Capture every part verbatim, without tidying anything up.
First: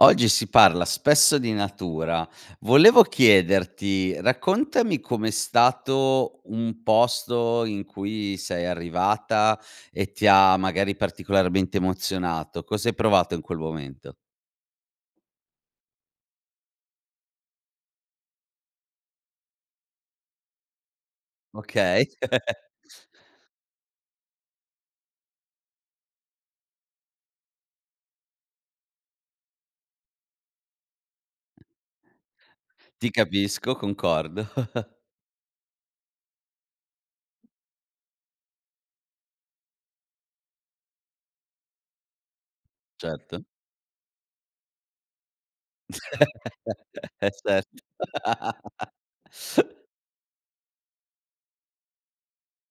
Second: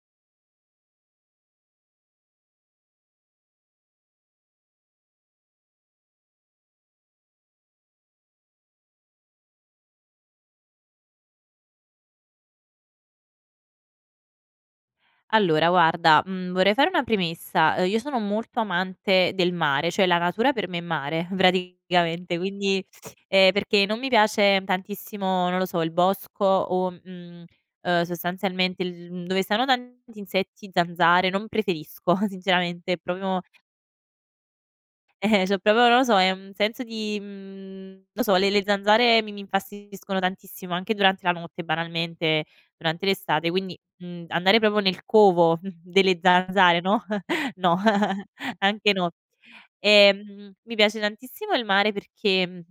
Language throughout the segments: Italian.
Oggi si parla spesso di natura. Volevo chiederti, raccontami com'è stato un posto in cui sei arrivata e ti ha, magari, particolarmente emozionato. Cos'hai provato in quel momento? Allora guarda, mhmm, vorrei fare una premessa: Ehm, io sono molto amante del mare, ceh la natura per me è mare Okay. praticamente. Quindi, ehm, perché non mi piace tantissimo, non lo so, il bosco o, mhmm, ehm, sostanzialmente il dove stanno tanti insetti, zanzare non preferisco sinceramente, è Ti propio capisco, concordo. ciò propo non lo so, è un senso di, mhmm, non so le le le zanzare mi mi infastidiscono tantissimo, anche durante la notte, banalmente, durante Certo. l'estate. Quindi, mhmm, andare propo nel covo delle zanzare, no, Eh, no, certo! anche no. Ehm, mi piace tantissimo il mare perché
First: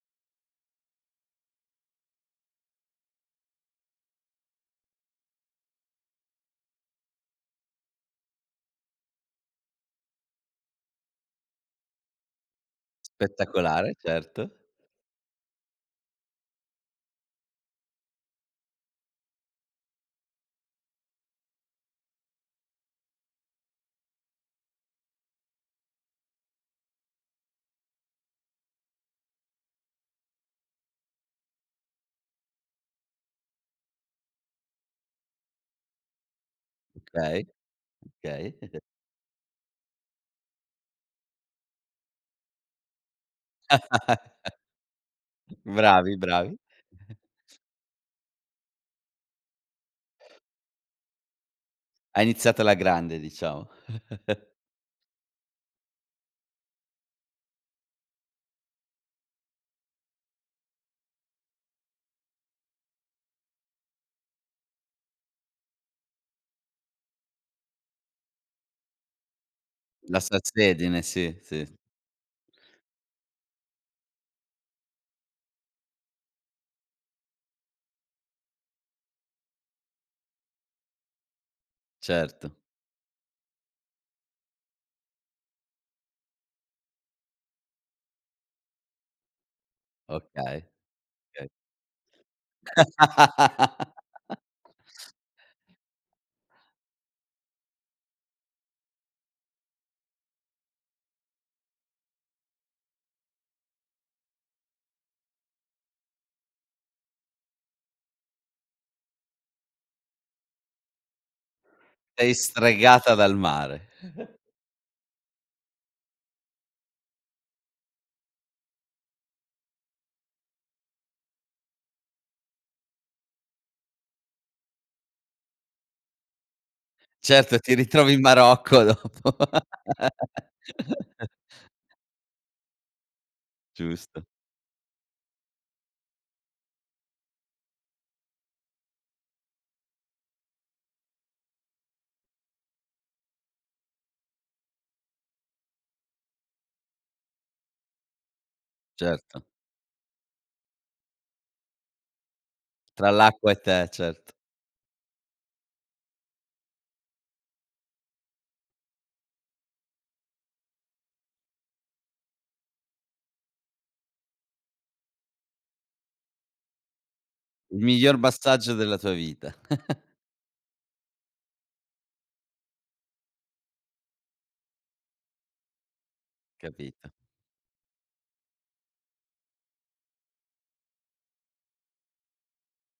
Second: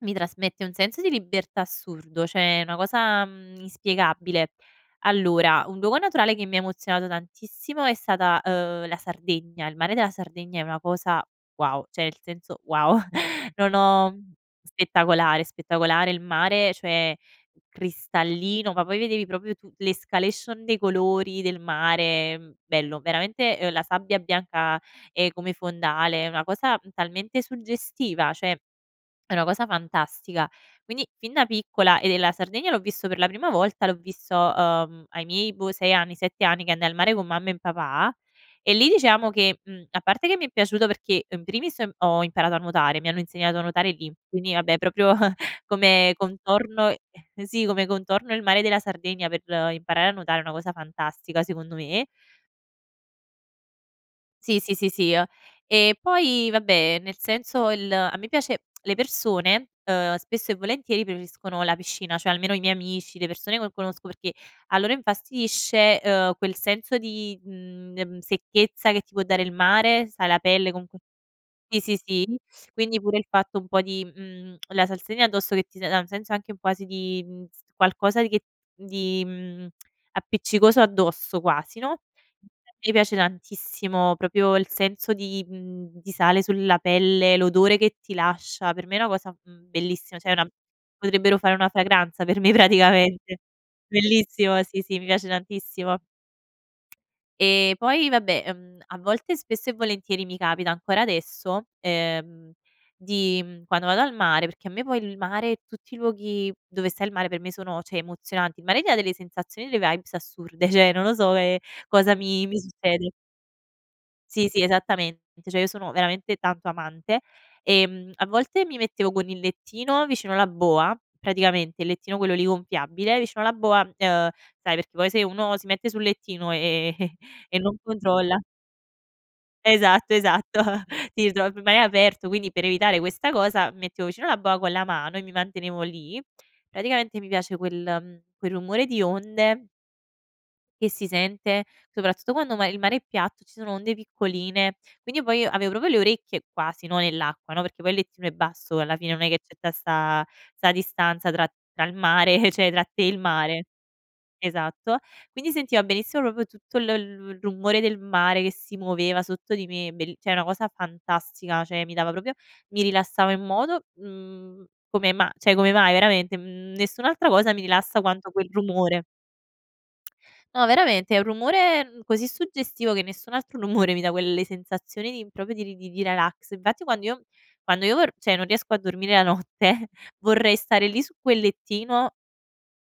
mi trasmette un senso di libertà assurdo, ceh è una cosa, mhmm, inspiegabile. Allora, un luogo naturale che mi ha emozionato tantissimo è stata, ehm, la Sardegna. Il mare della Sardegna è una cosa wow ceh el senso wow non Spettacolare, ho certo. spettacolare spettacolare. Il mare cioè cristallino, ma poi vedevi propio tu l'escalation dei colori del mare bello veramente, ehm, la sabbia bianca, ehm, come fondale è una cosa, mhmm, talmente suggestiva, ceh è una cosa fantastica. Quindi, fin da piccola e ehm, la Sardegna l'ho visto per la prima volta l'ho visto, ehm, ai miei boh, sei anni, sette anni, che andai al mare con Okay, mamma em papà. okay. E lì, diceamo che, mhmm, a parte che mi è piaciuto perché, in primis, ho i ho imparato a nuotare, mi hanno insegnato a nuotare lì, quindi vabbè propio come Bravi, bravi. contorno ehm, sì come contorno il mare della Sardegna per imparare a nuotare è una cosa fantastica secondo me Hai iniziato alla grande, diciamo. Sì, sì, sì, sie. E poi vabbè, nel senso il a me piace le persone, ehm, spesso e volentieri preferiscono la piscina, cioè almeno i miei amici, le persone cue conosco, perché a loro infastidisce, ehm, quel senso di, mhmm, ehm, secchezza che ti può dare il mare, La sai la pelle comque salsedine, sì, sì. sì, sì, sì. Quindi pure il fatto un po' di, mhmm, la salsedine addosso che ti za ha un senso anche un quasi di, mhmm, s qualcosa di che di, mhmm, appiccicoso addosso, quasi, no, Certo. infatti mi piace tantissimo propio il senso di, mhmm, di sale sulla pelle, l'odore che ti lascia, per me è una cosa, mhmm, bellissima, ceh è una Okay. potrebbero chei. fare una fragranza per me, praticamente Bellissimo! Sì, sì, mi piace tantissimo. E poi vabbè, ehm, a volte spesso e volentieri mi capita ancora adesso, ehm, di, mhmm, quando ado al mare perché a me poi il mare e tutti i luoghi dove sta il mare per me sono ceh emozionanti. Il mare tià delle sensazioni, eleaibs assurde, ceh non lo so, ehm, cosa Sei mi mi succede. stregata dal mare. Sì, sì esattamente. ceh io sono veramente tanto amante. Ehm, a volte mi mettevo con il lettino vicino la boa, praticamente il lettino quello lì gonfiabile vicino la boa, ehm sai perché poi se uno si mette sul lettino e e e Certo, ti non ritrovi in controlla Marocco dopo. Esatto, esatto. Sì, [unintelligible] ma è aperto quindi per evitare questa cosa mi mettevo Giusto. vicino la boa con la mano, e mi mantenevo lì praticamente mi piace quel, mhmm, quel rumore di onde che si sente, soprattutto quando uma il mare è piatto, e ci sono onde piccoline. Quindi io, poi, avevo proprio le orecchie, quasi, no, nell'acqua, no, perché poi il lettino è basso, e alla fine non è che Certo. c'è tta da sta sta distanza tra tra il mare, ceh tra te e Tra il l'acqua e mare te, cert esatto quindi si sientiva benissimo propio tutto il il il rumore del mare che si muoveva sotto di me. Bell ceh una cosa fantastica. ceh mi dava propio mi rilassavo in modo, mhmm, come ma ceh come mai veramente, mhmm, nessun'altra cosa mi Il rilassa miglior quanto quel massaggio della rumore. tua vita. No veramente, è un rumore n così suggestivo che nessun altro rumore mi dà quelle sensazioni di propio di di ralax. invatti quando Capito. io m quando io or ceh non riesco a dormire la notte, vorrei stare lì su quel lettino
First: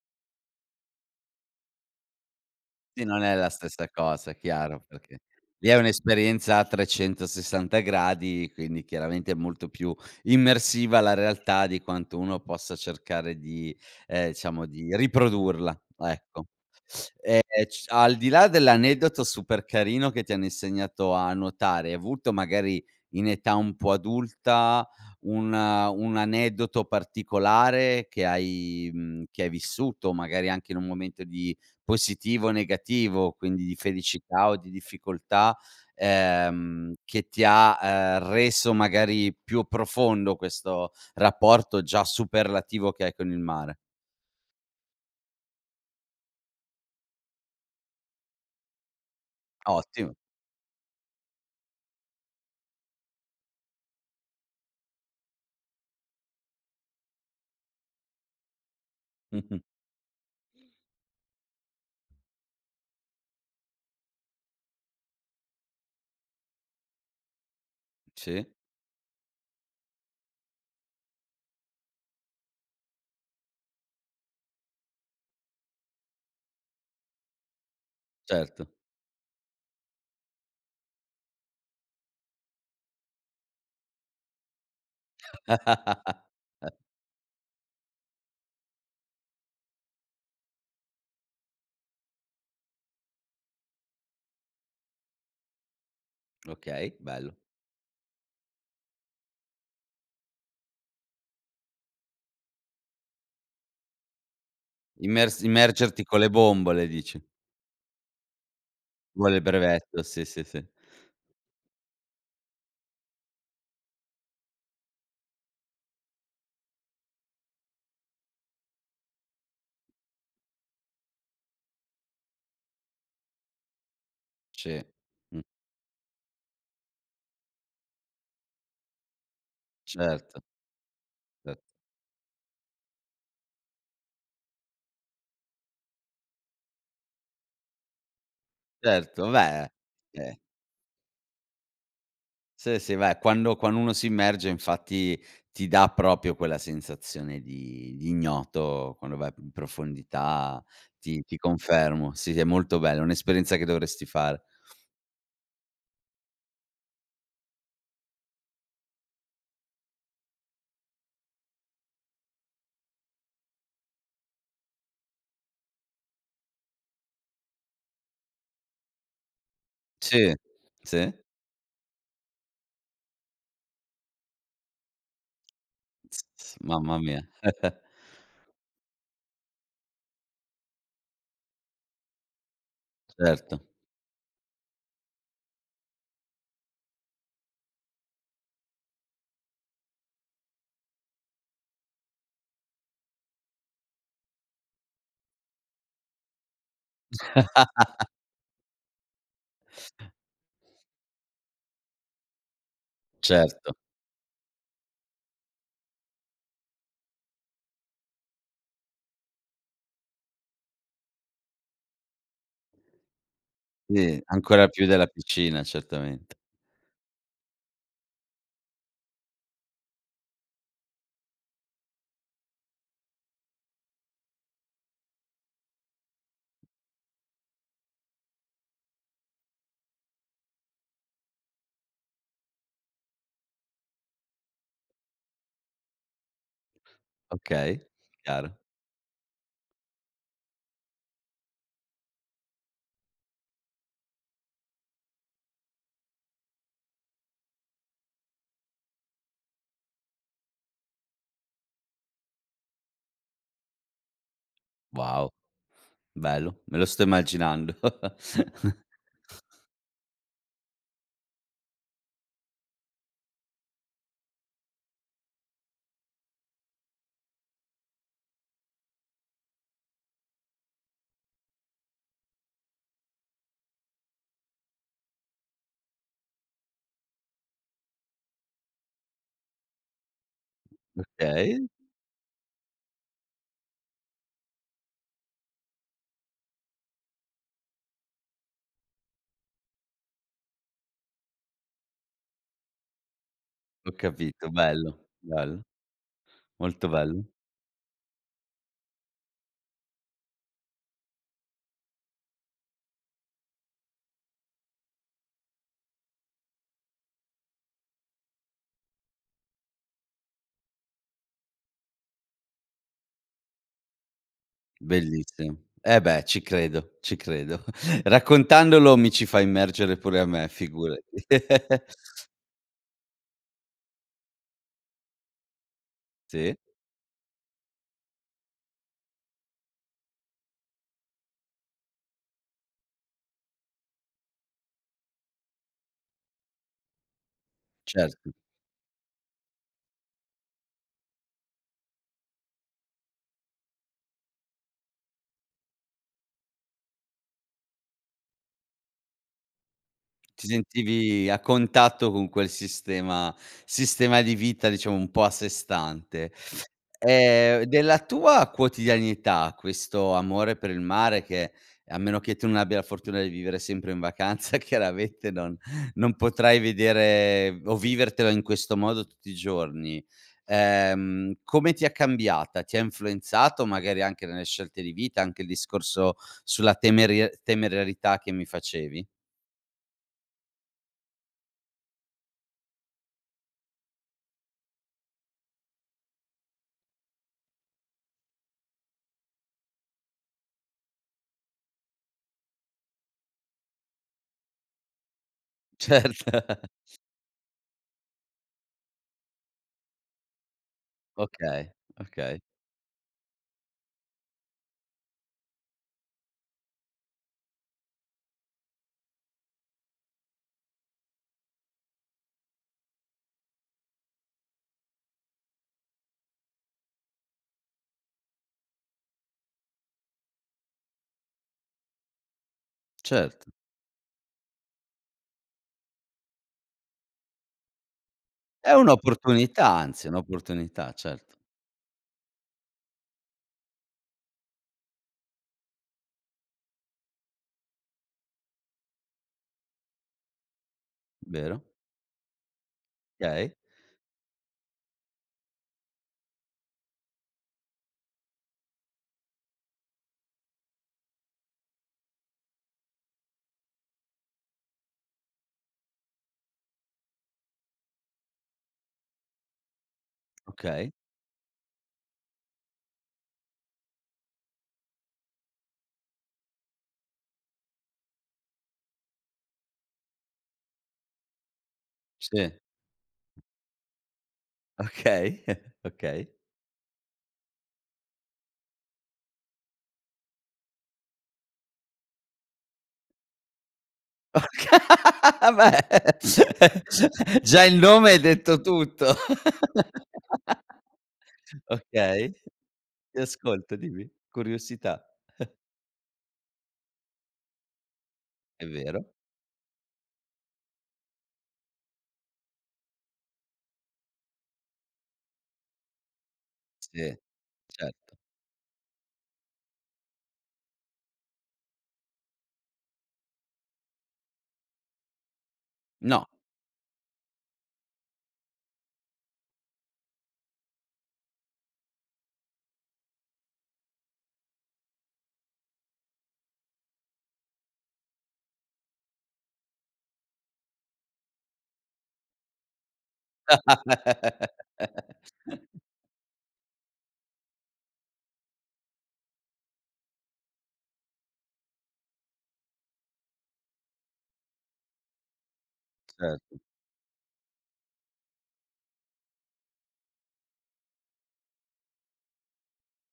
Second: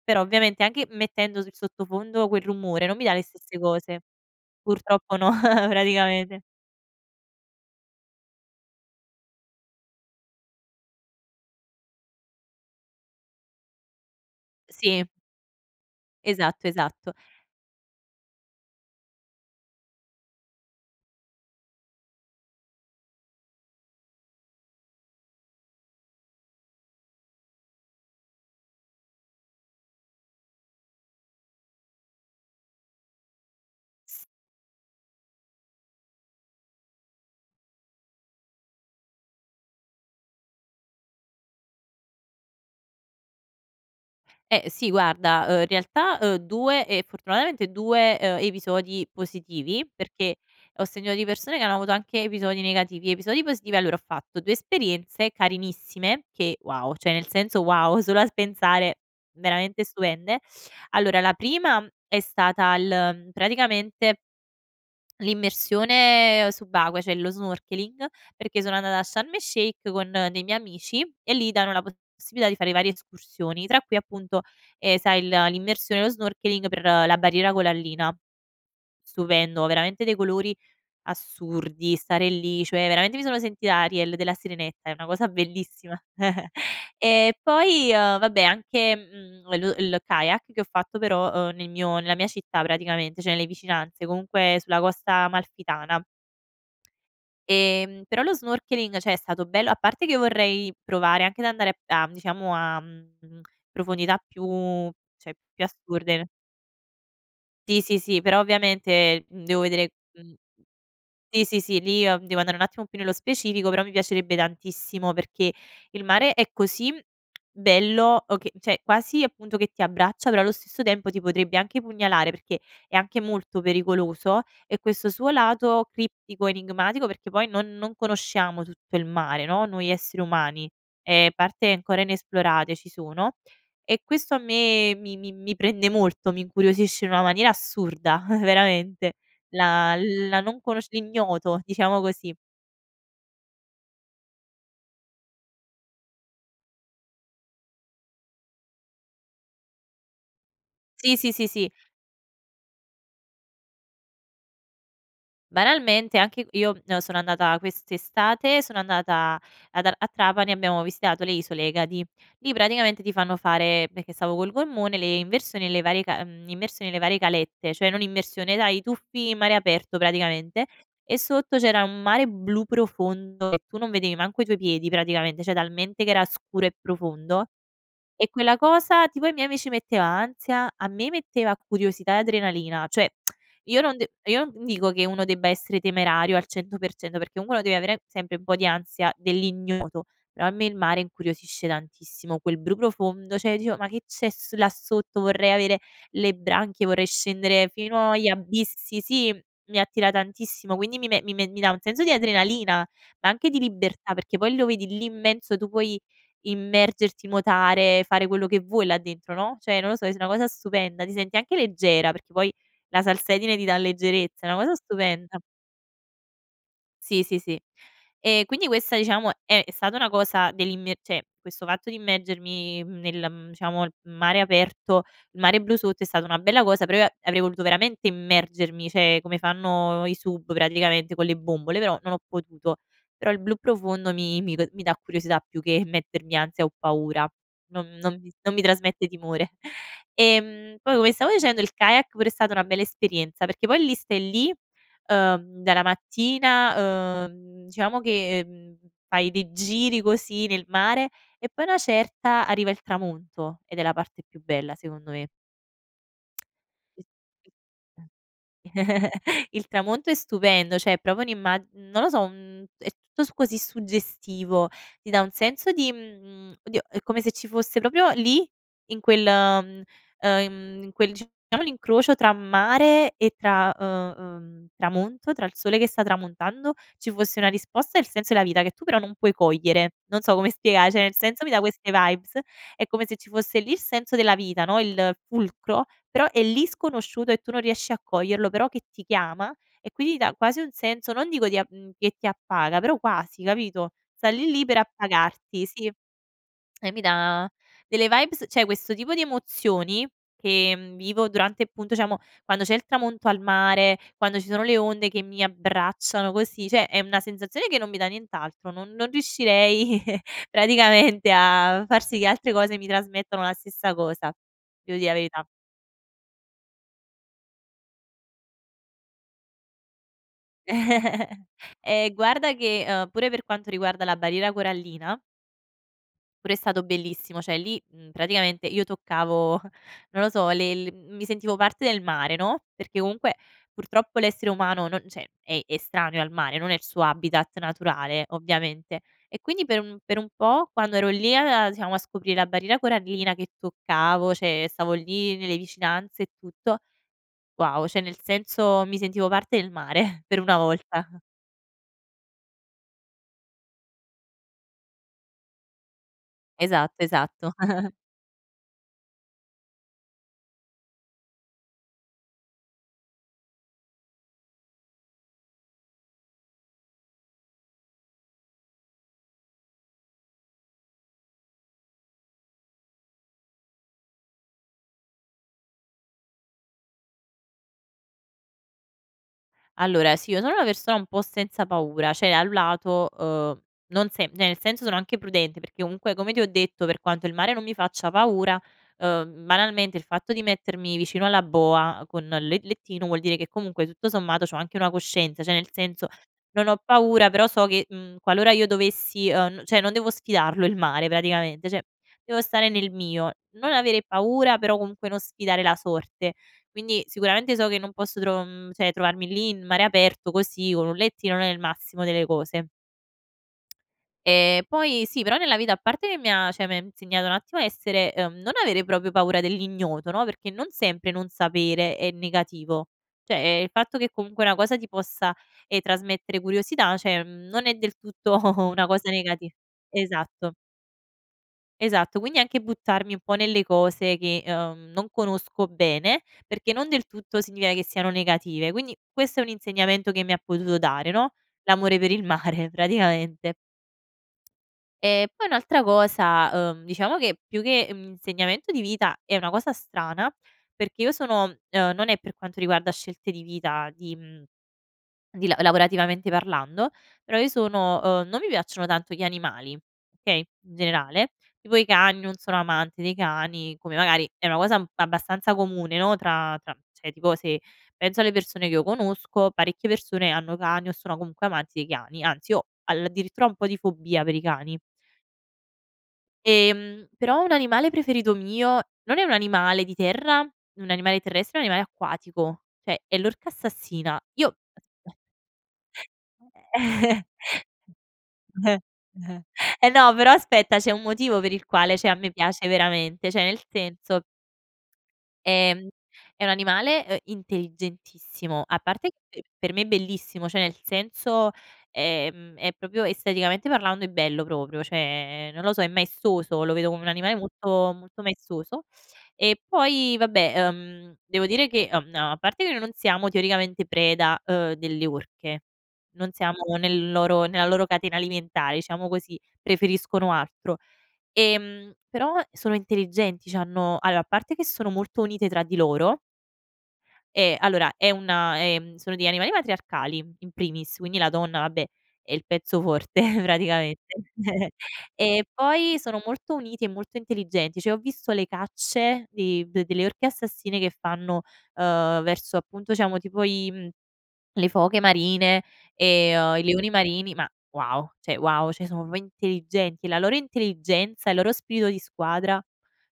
però ovviamente anche mettendo su il sottofondo quel rumore non mi Sì dà le non è la stesse stessa cose. cosa chiaro Purtroppo perché no lì è praticamente. un'esperienza a trecentosessanta gradi, quindi chiaramente è molto più immersiva la realtà di quanto uno possa cercare di, ehm, diciamo di Sì. riprodurla, ecco. Esatto, esatto. Ehm, c al di là dell'aneddoto super carino che ti hanno insegnato a nuotare, hai avuto magari in età un po' adulta un, ehm, un aneddoto particolare che hai, mhmm, che hai vissuto, magari anche in un momento di positivo o negativo quindi di S felicità o di difficoltà, ehm, che ti ha, ehm, reso magari più profondo questo rapporto già superlativo che hai con il mare? Eh, sì, guarda, uhm in realtà, ehm, due ehm, fortunatamente due, ehm, episodi positivi, Ottim perché ho senito di persone che hanno avuto anche episodi negativi. Episodi positivi: allora ho fatto due esperienze carinissime che wow ceh, nel senso wow solo al pensare Mh-mh. veramente stupende. Allora la primam è stata il mhmm, praticamente l'immersione subacquea, ceh lo snorkeling, Sì. perché sono andata a Sharm el-Sheikh con dei miei amici, e lì danno la possibilità di fare varie escursioni, tra cui appunto, ehm, sai il l'immersione e lo snorkeling per, ehm, la barriera colallina. Certo. Stupendo veramente dei colori assurdi, stare lì, ceh veramente mi sono sentita Ariel della Sirenetta. È una cosa bellissima. E poi, ehm, vabbè anche, mhmm, lo il kayak che ho fatto però, ehm, nel mio nella mia città, praticamente, ceh nelle vicinanze comunque sulla Costa Amalfitana Okay, bello. ehm, però lo snorkeling, ceh è stato bello a parte che vorrei provare anche ad andare p a, mhmm, diciamo a, mhmm, profondità più ceh Immersi più immergerti con assurde. le bombole, dici? Sì, sì, sì, però ovviamente, Vuole il ehm, devo vedere brevetto, sì, mhmm sì, sì. sì, sì, sì lì, ehm, devo andare un attimo più nello specifico però mi piacerebbe tantissimo, perché il mare è così, mhmm bello o che ceh quasi, appunto, che ti abbraccia, però allo stesso tempo ti potrebbe anche pugnalare perché è anche molto pericoloso, e Ci, questo suo mh. lato criptico, enigmatico perché poi non non conosciamo tutto il mare, no, noi esseri Certo. umani. Ehm erto. parte ancora inesplorate ci sono, e questo a me mi mi mi prende molto, mi incuriosisce in una maniera assurda, veramente. Certo, beh, La eh la non conosc l'ignoto, diciamo così. Sì, sì. Beh quando quanno uno si immerge infatti ti da propio quella sensazione di di ignoto, quando vai p in profondità, Sì, ti sì, ti sì, sì. confermo. Sì, sì è molto bello. E' un'esperienza che dovresti fare. Banalmente, anche io, mhmm, sono andata quest'estate sono andata ad a a Trapani, abbiamo visitato le isole Egadi. Lì praticamente ti fanno fare perché stavo col gommone, le inversioni e le varie ca mhmm, immersioni e le varie calette, ceh non immersione dai i tuffi in mare aperto Sì. praticamente. E Sì? sotto c'era un mare blu profondo, e tu non vedevi manco i tuoi piedi, praticamente, ceh talmente che S era s scuro e mamma mia. profondo. E quella cosa tipo ai miei amici metteva ansia, a me metteva curiosità e adrenalina. ceh Certo. io non d io non dico che uno debba essere temerario al cento per cento perché comungue uno deve avere sempre un po' di ansia dell'ignoto, però a me il mare incuriosisce tantissimo. Quel bru profondo, ceh io dicevo: "Ma che c'è s là sotto, vorrei avere le branchie, vorrei scendere fino agli abissi" sì, mi attira tantissimo quindi mi me mi me mi dà un senso di adrenalina, ma anche di Certo. libertà perché poi lo vedi lì immenso, tu puoi immergerti, nuotare, fare quello che vuoi là dentro, no, ceh non lo so, es una cosa stupenda. Ti senti anche leggera, perché poi la salsedine ti dà Sì, leggerezza. E' una ancora osa più della stupenda. cucina, certamente. Sì, sì, sì. E quindi questa diciamo è è stata una cosa dell'immie ceh questo fatto di immergermi, mhmm, nel, mhmm, diciamo il mare aperto il mare blu sotto è stata una bella cosa però io a avrei voluto veramente immergermi, ceh come fanno i sub praticamente con le bombole, però non ho potuto. Però il blu profondo mi mi d mi dà curiosità più che mettermi ansia o paura. Okay, Non non mis non chiaro. mi trasmette timore. Ehm, poi ome stavo dicendo il kayak pure è stata una bella esperienza, perché poi lì stai lì, ehm, dalla mattina, ehm, diciamo che, mhmm, fai dei giri così nel mare e poi a una certa arriva il tramonto, ed è la parte più bella secondo me. Wow! Bello! Me lo sto immaginando! Il tramonto è stupendo, ceh è propio un'imma non lo so un è tutto su così suggestivo, ti dà un senso di, mhmm, oddio è come se ci fosse propio lì in quel, ehm ehm, in quel diciamo l'incrocio tra mare e tra, uhm, uhm tramonto, tra il sole che sta tramontando ci fosse una risposta al senso della vita, che tu però non puoi cogliere. Non so come spiega ceh nel senso mi dà Okay. queste vibes. È come se ci fosse lì il senso della vita, no, il fulcro. Però è lì sconosciuto e tu non riesci a coglierlo. Però che ti chiama, e quindi ti dà quasi un senso, non dico di a mhmm, che ti appaga però quasi, capito, Ho sta lì, capito. lì per Bello, bello, appagarti sì. molto Eh, mi bello da delle vibes ceh questo tipo di emozioni, che, mhmm, vivo durante, appunto iciamo quando c'è il tramonto al mare, quando ci sono le onde che mi abbracciano così, ceh è una sensazione che non mi dà nient'altro. Non non riuscirei praticamente a far sì che altre cose mi trasmettono la stessa cosa. Ti evo dire la verità. Bellissimo, eh beh, ci credo ci credo. Raccontandolo mi ci fai immergere pure a me, figurati. Ehm, guarda che, ehm, pure per quanto riguarda la barriera corallina pure Sì. è stato bellissimo, ceh lì, mhmm, praticamente io toccavo non lo so le l mi sentivo parte del mare, no, perché comunque purtroppo l'essere umano non ceh è estraneo al mare, non è il suo habitat Cert naturale, ovviamente. E quindi per un per un po' quando ero lì a a diciamo a scoprire la barriera corallina che toccavo, ceh stavo lì nelle vicinanze e tutto wow, ceh nel senso mi sentivo parte del mare per Ti una volta. sentivi a contatto con quel sistema sistema di vita diciamo un po' a sé stante. Esatto, esatto. Ehm, della tua quotidianità questo amore per il mare che a meno che tu non abbia la fortuna di vivere sempre in vacanza, chiaramente non non potrai vedere o vivertelo in questo modo tutti i giorni. Ehm come ti ha cambiata? Ti ha influenzato magari anche nelle scelte di vita anche il discorso sulla temeria sulla temerarietà che mi facevi? Allora si, io sono una persona un po' senza paura, ceh a un lato, ehm, non se ne nel senso sono anche prudente, perché comunque come ti ho detto per quanto il mare non mi faccia paura, ehm, banalmente il fatto di mettermi vicino alla boa con le lettino vuol dire che comunque tutto sommato c'ho anche una coscienza, ceh nel senso, Certo. non ho paura però so che, mhmm, qualora io dovessi, ehm, n ceh non devo sfidarlo il mare praticamente. Okay, ceh io evo okay. stare nel mio. Non avere paura, però comunque non sfidare la sorte. Quindi, sicuramente so che non posso tro mhmm, ceh trovarmi lì in mare aperto così con un lettino non è il massimo delle cose. Ehm, poi sì però nella vita a parte che mi ha, ceh mi ham insegnato un attimo a essere, ehm non avere propio paura dell'ignoto, no, perché non sempre non sapere è negativo. ceh Cert ehm, il fatto che comunque una cosa ti possa, ehm, trasmettere curiosità, ceh ehm, non è del tutto È una cosa negati un'opportunità anzi, è esatto. un'opportunità cert Esatto. Quindi anche buttarmi un po' nelle cose che, ehm, non conosco bene perché non del tutto signia che siano negative. Quindi questo è un insegnamento che mi ha potuto dare, no, Vero. l'amore per il mare, praticamente. Chei. E poi un'altra cosa, uhm, diciamo che più che, mhmm, un insegnamento di vita è una cosa strana perché io sono ehm, non è per quanto riguarda scelte di vita di, mhmm, di la lavorativamente parlando, però io sono uhm, non mi piacciono tanto gli animali, okay, in Okay. generale. Tipo i cani, non sono amante dei cani come magari è una cosa un abbastanza comune, no, tra tra mhmm, ceh tipo se penso alle persone che io conosco parecchie persone hanno cani o sono comunque amanti dei cani. Anzi Se. io aldirittura ho un po' di fobia per i cani Okay, okay. ehm, però un animale preferito mio non è un animale di terra, un animale terrestre, è un animale acquatico, ceh è l'orca assassina. Io Ocha, beh già il nome hai detto [unintelligible] tutto! eh no però, aspetta, c'è un motivo per il quale ceh a Okay, me piace ti veramente. ceh nel ascolto dimmi. senso Curiosità. ehm, è un animale, ehm, intelligentissimo. È A parte vero. che per me è bellissimo, ceh nel senso, ehm, è proprio, esteticamente parlando, è bello propio, ceh non lo so è maestoso, lo vedo come un Sì. animale molto Certo. molto maestoso. E poi vabbè, ehm, devo dire che, mhmm, a parte che noi non siamo teoricamente preda, ehm, delle orche. No. Non siamo nel loro nella loro catena alimentare diciamo così. Preferiscono altro. Ehm, però sono intelligenti, c'hanno allora, a parte che sono molto unite tra di loro Eh, allora è una ehm, sono degli animali matriarcali in primis quindi la donna, vabbè, è il pezzo forte praticamente e poi sono molto uniti e molto intelligenti, ceh io ho visto le cacce di de delle orche assassine che fanno, ehm, verso, appunto diciamo tipo i mhmm, le foche marine e, Cert ehm, i leoni marini ma wow, ceh wow. ceh sono propo intelligenti. La loro intelligenza e il loro spirito di squadra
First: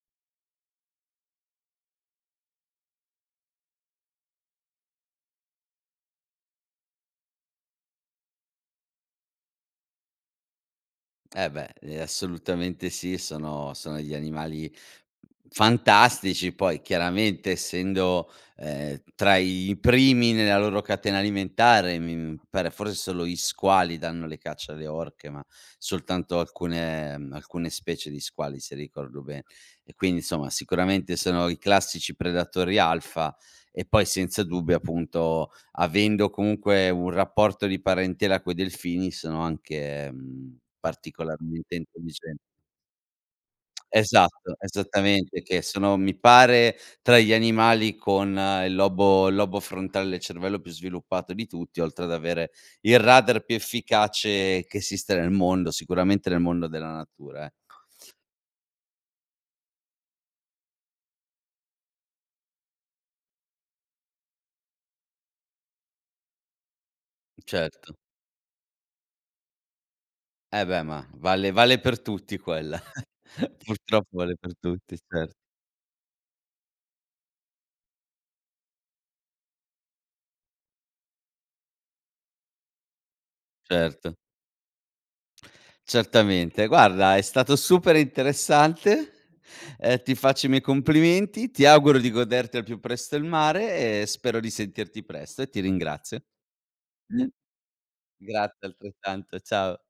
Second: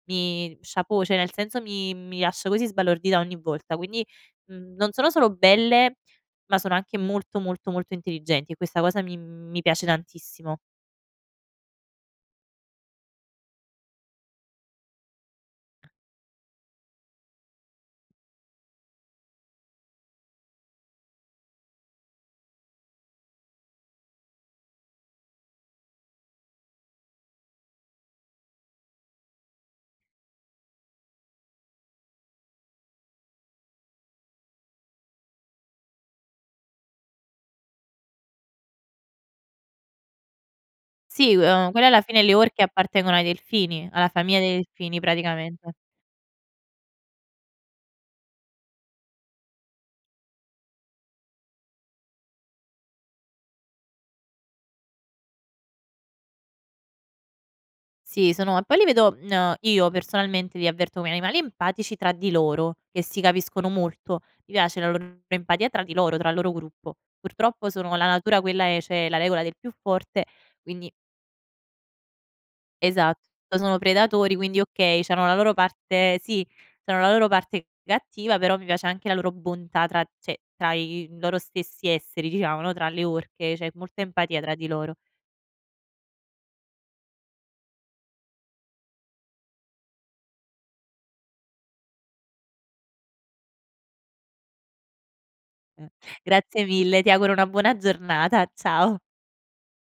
mi chapeau, ceh nel senso mi mi lascia così sbalordita ogni volta quindi, mhmm, non sono solo belle, ma sono anche molto molto molto intelligenti, e questa cosa mi mi piace tantissimo. Eh, beh, ehm, assolutamente sì sono sono degli animali fantastici poi, chiaramente, essendo, ehm, tra i primi nella loro catena alimentare, mi, mhmm, pare for solo gli squali danno le caccia alle orche, ma soltanto alcune, mhmm, alcune specie di squali se ricordo be e quindi insomma sicuramente sono i classici predatori alfa e poi senza dubbio, appunto, avendo comunque un rapporto di parentela coi delfini sono anche, mhmm, Sì, uhm, particolarmente quelle alla fine le intelligen orche appartengono ai delfini, alla famiglia dei Esatto, delfini, esattamente, che praticamente. sono, mi pare, tra gli animali con il lobo il lobo frontale del cervello più sviluppato di tutti, oltre ad avere il radar più efficace che esiste nel mondo, sicuramente nel mondo della natura, ecco. Sì, sono e poi li vedo mhmm, uhm, io personalmente, li avverto ome animali empatici tra di loro, che si capiscono molto. Mi piace la loro empatia tra di loro, tra il loro gruppo. Purtroppo sono Certo. la natura quella è, c'è la regola del più forte Eh, beh, quindi ma vale vale per tutti quella Esatto, poi sono purtroppo predatori vale per quindi, tutti okay c'hanno cer la loro parte sì c'hanno la loro parte cattiva però mi piace anche la loro bontà tra ceh tra i, uhm, loro stessi esseri diciamo, no, tra le orche c'è molta Certo. empatia tra di loro. Certamente. Guarda è stato super interessante, ehm, ti faccio i miei complimenti, ti auguro di goderti al più presto il mare e spero di sentirti presto e ti Mh. ringrazio. Grazie mille, ti auguro una buona giornata, Grazie, ciao. altrettanto. Ciao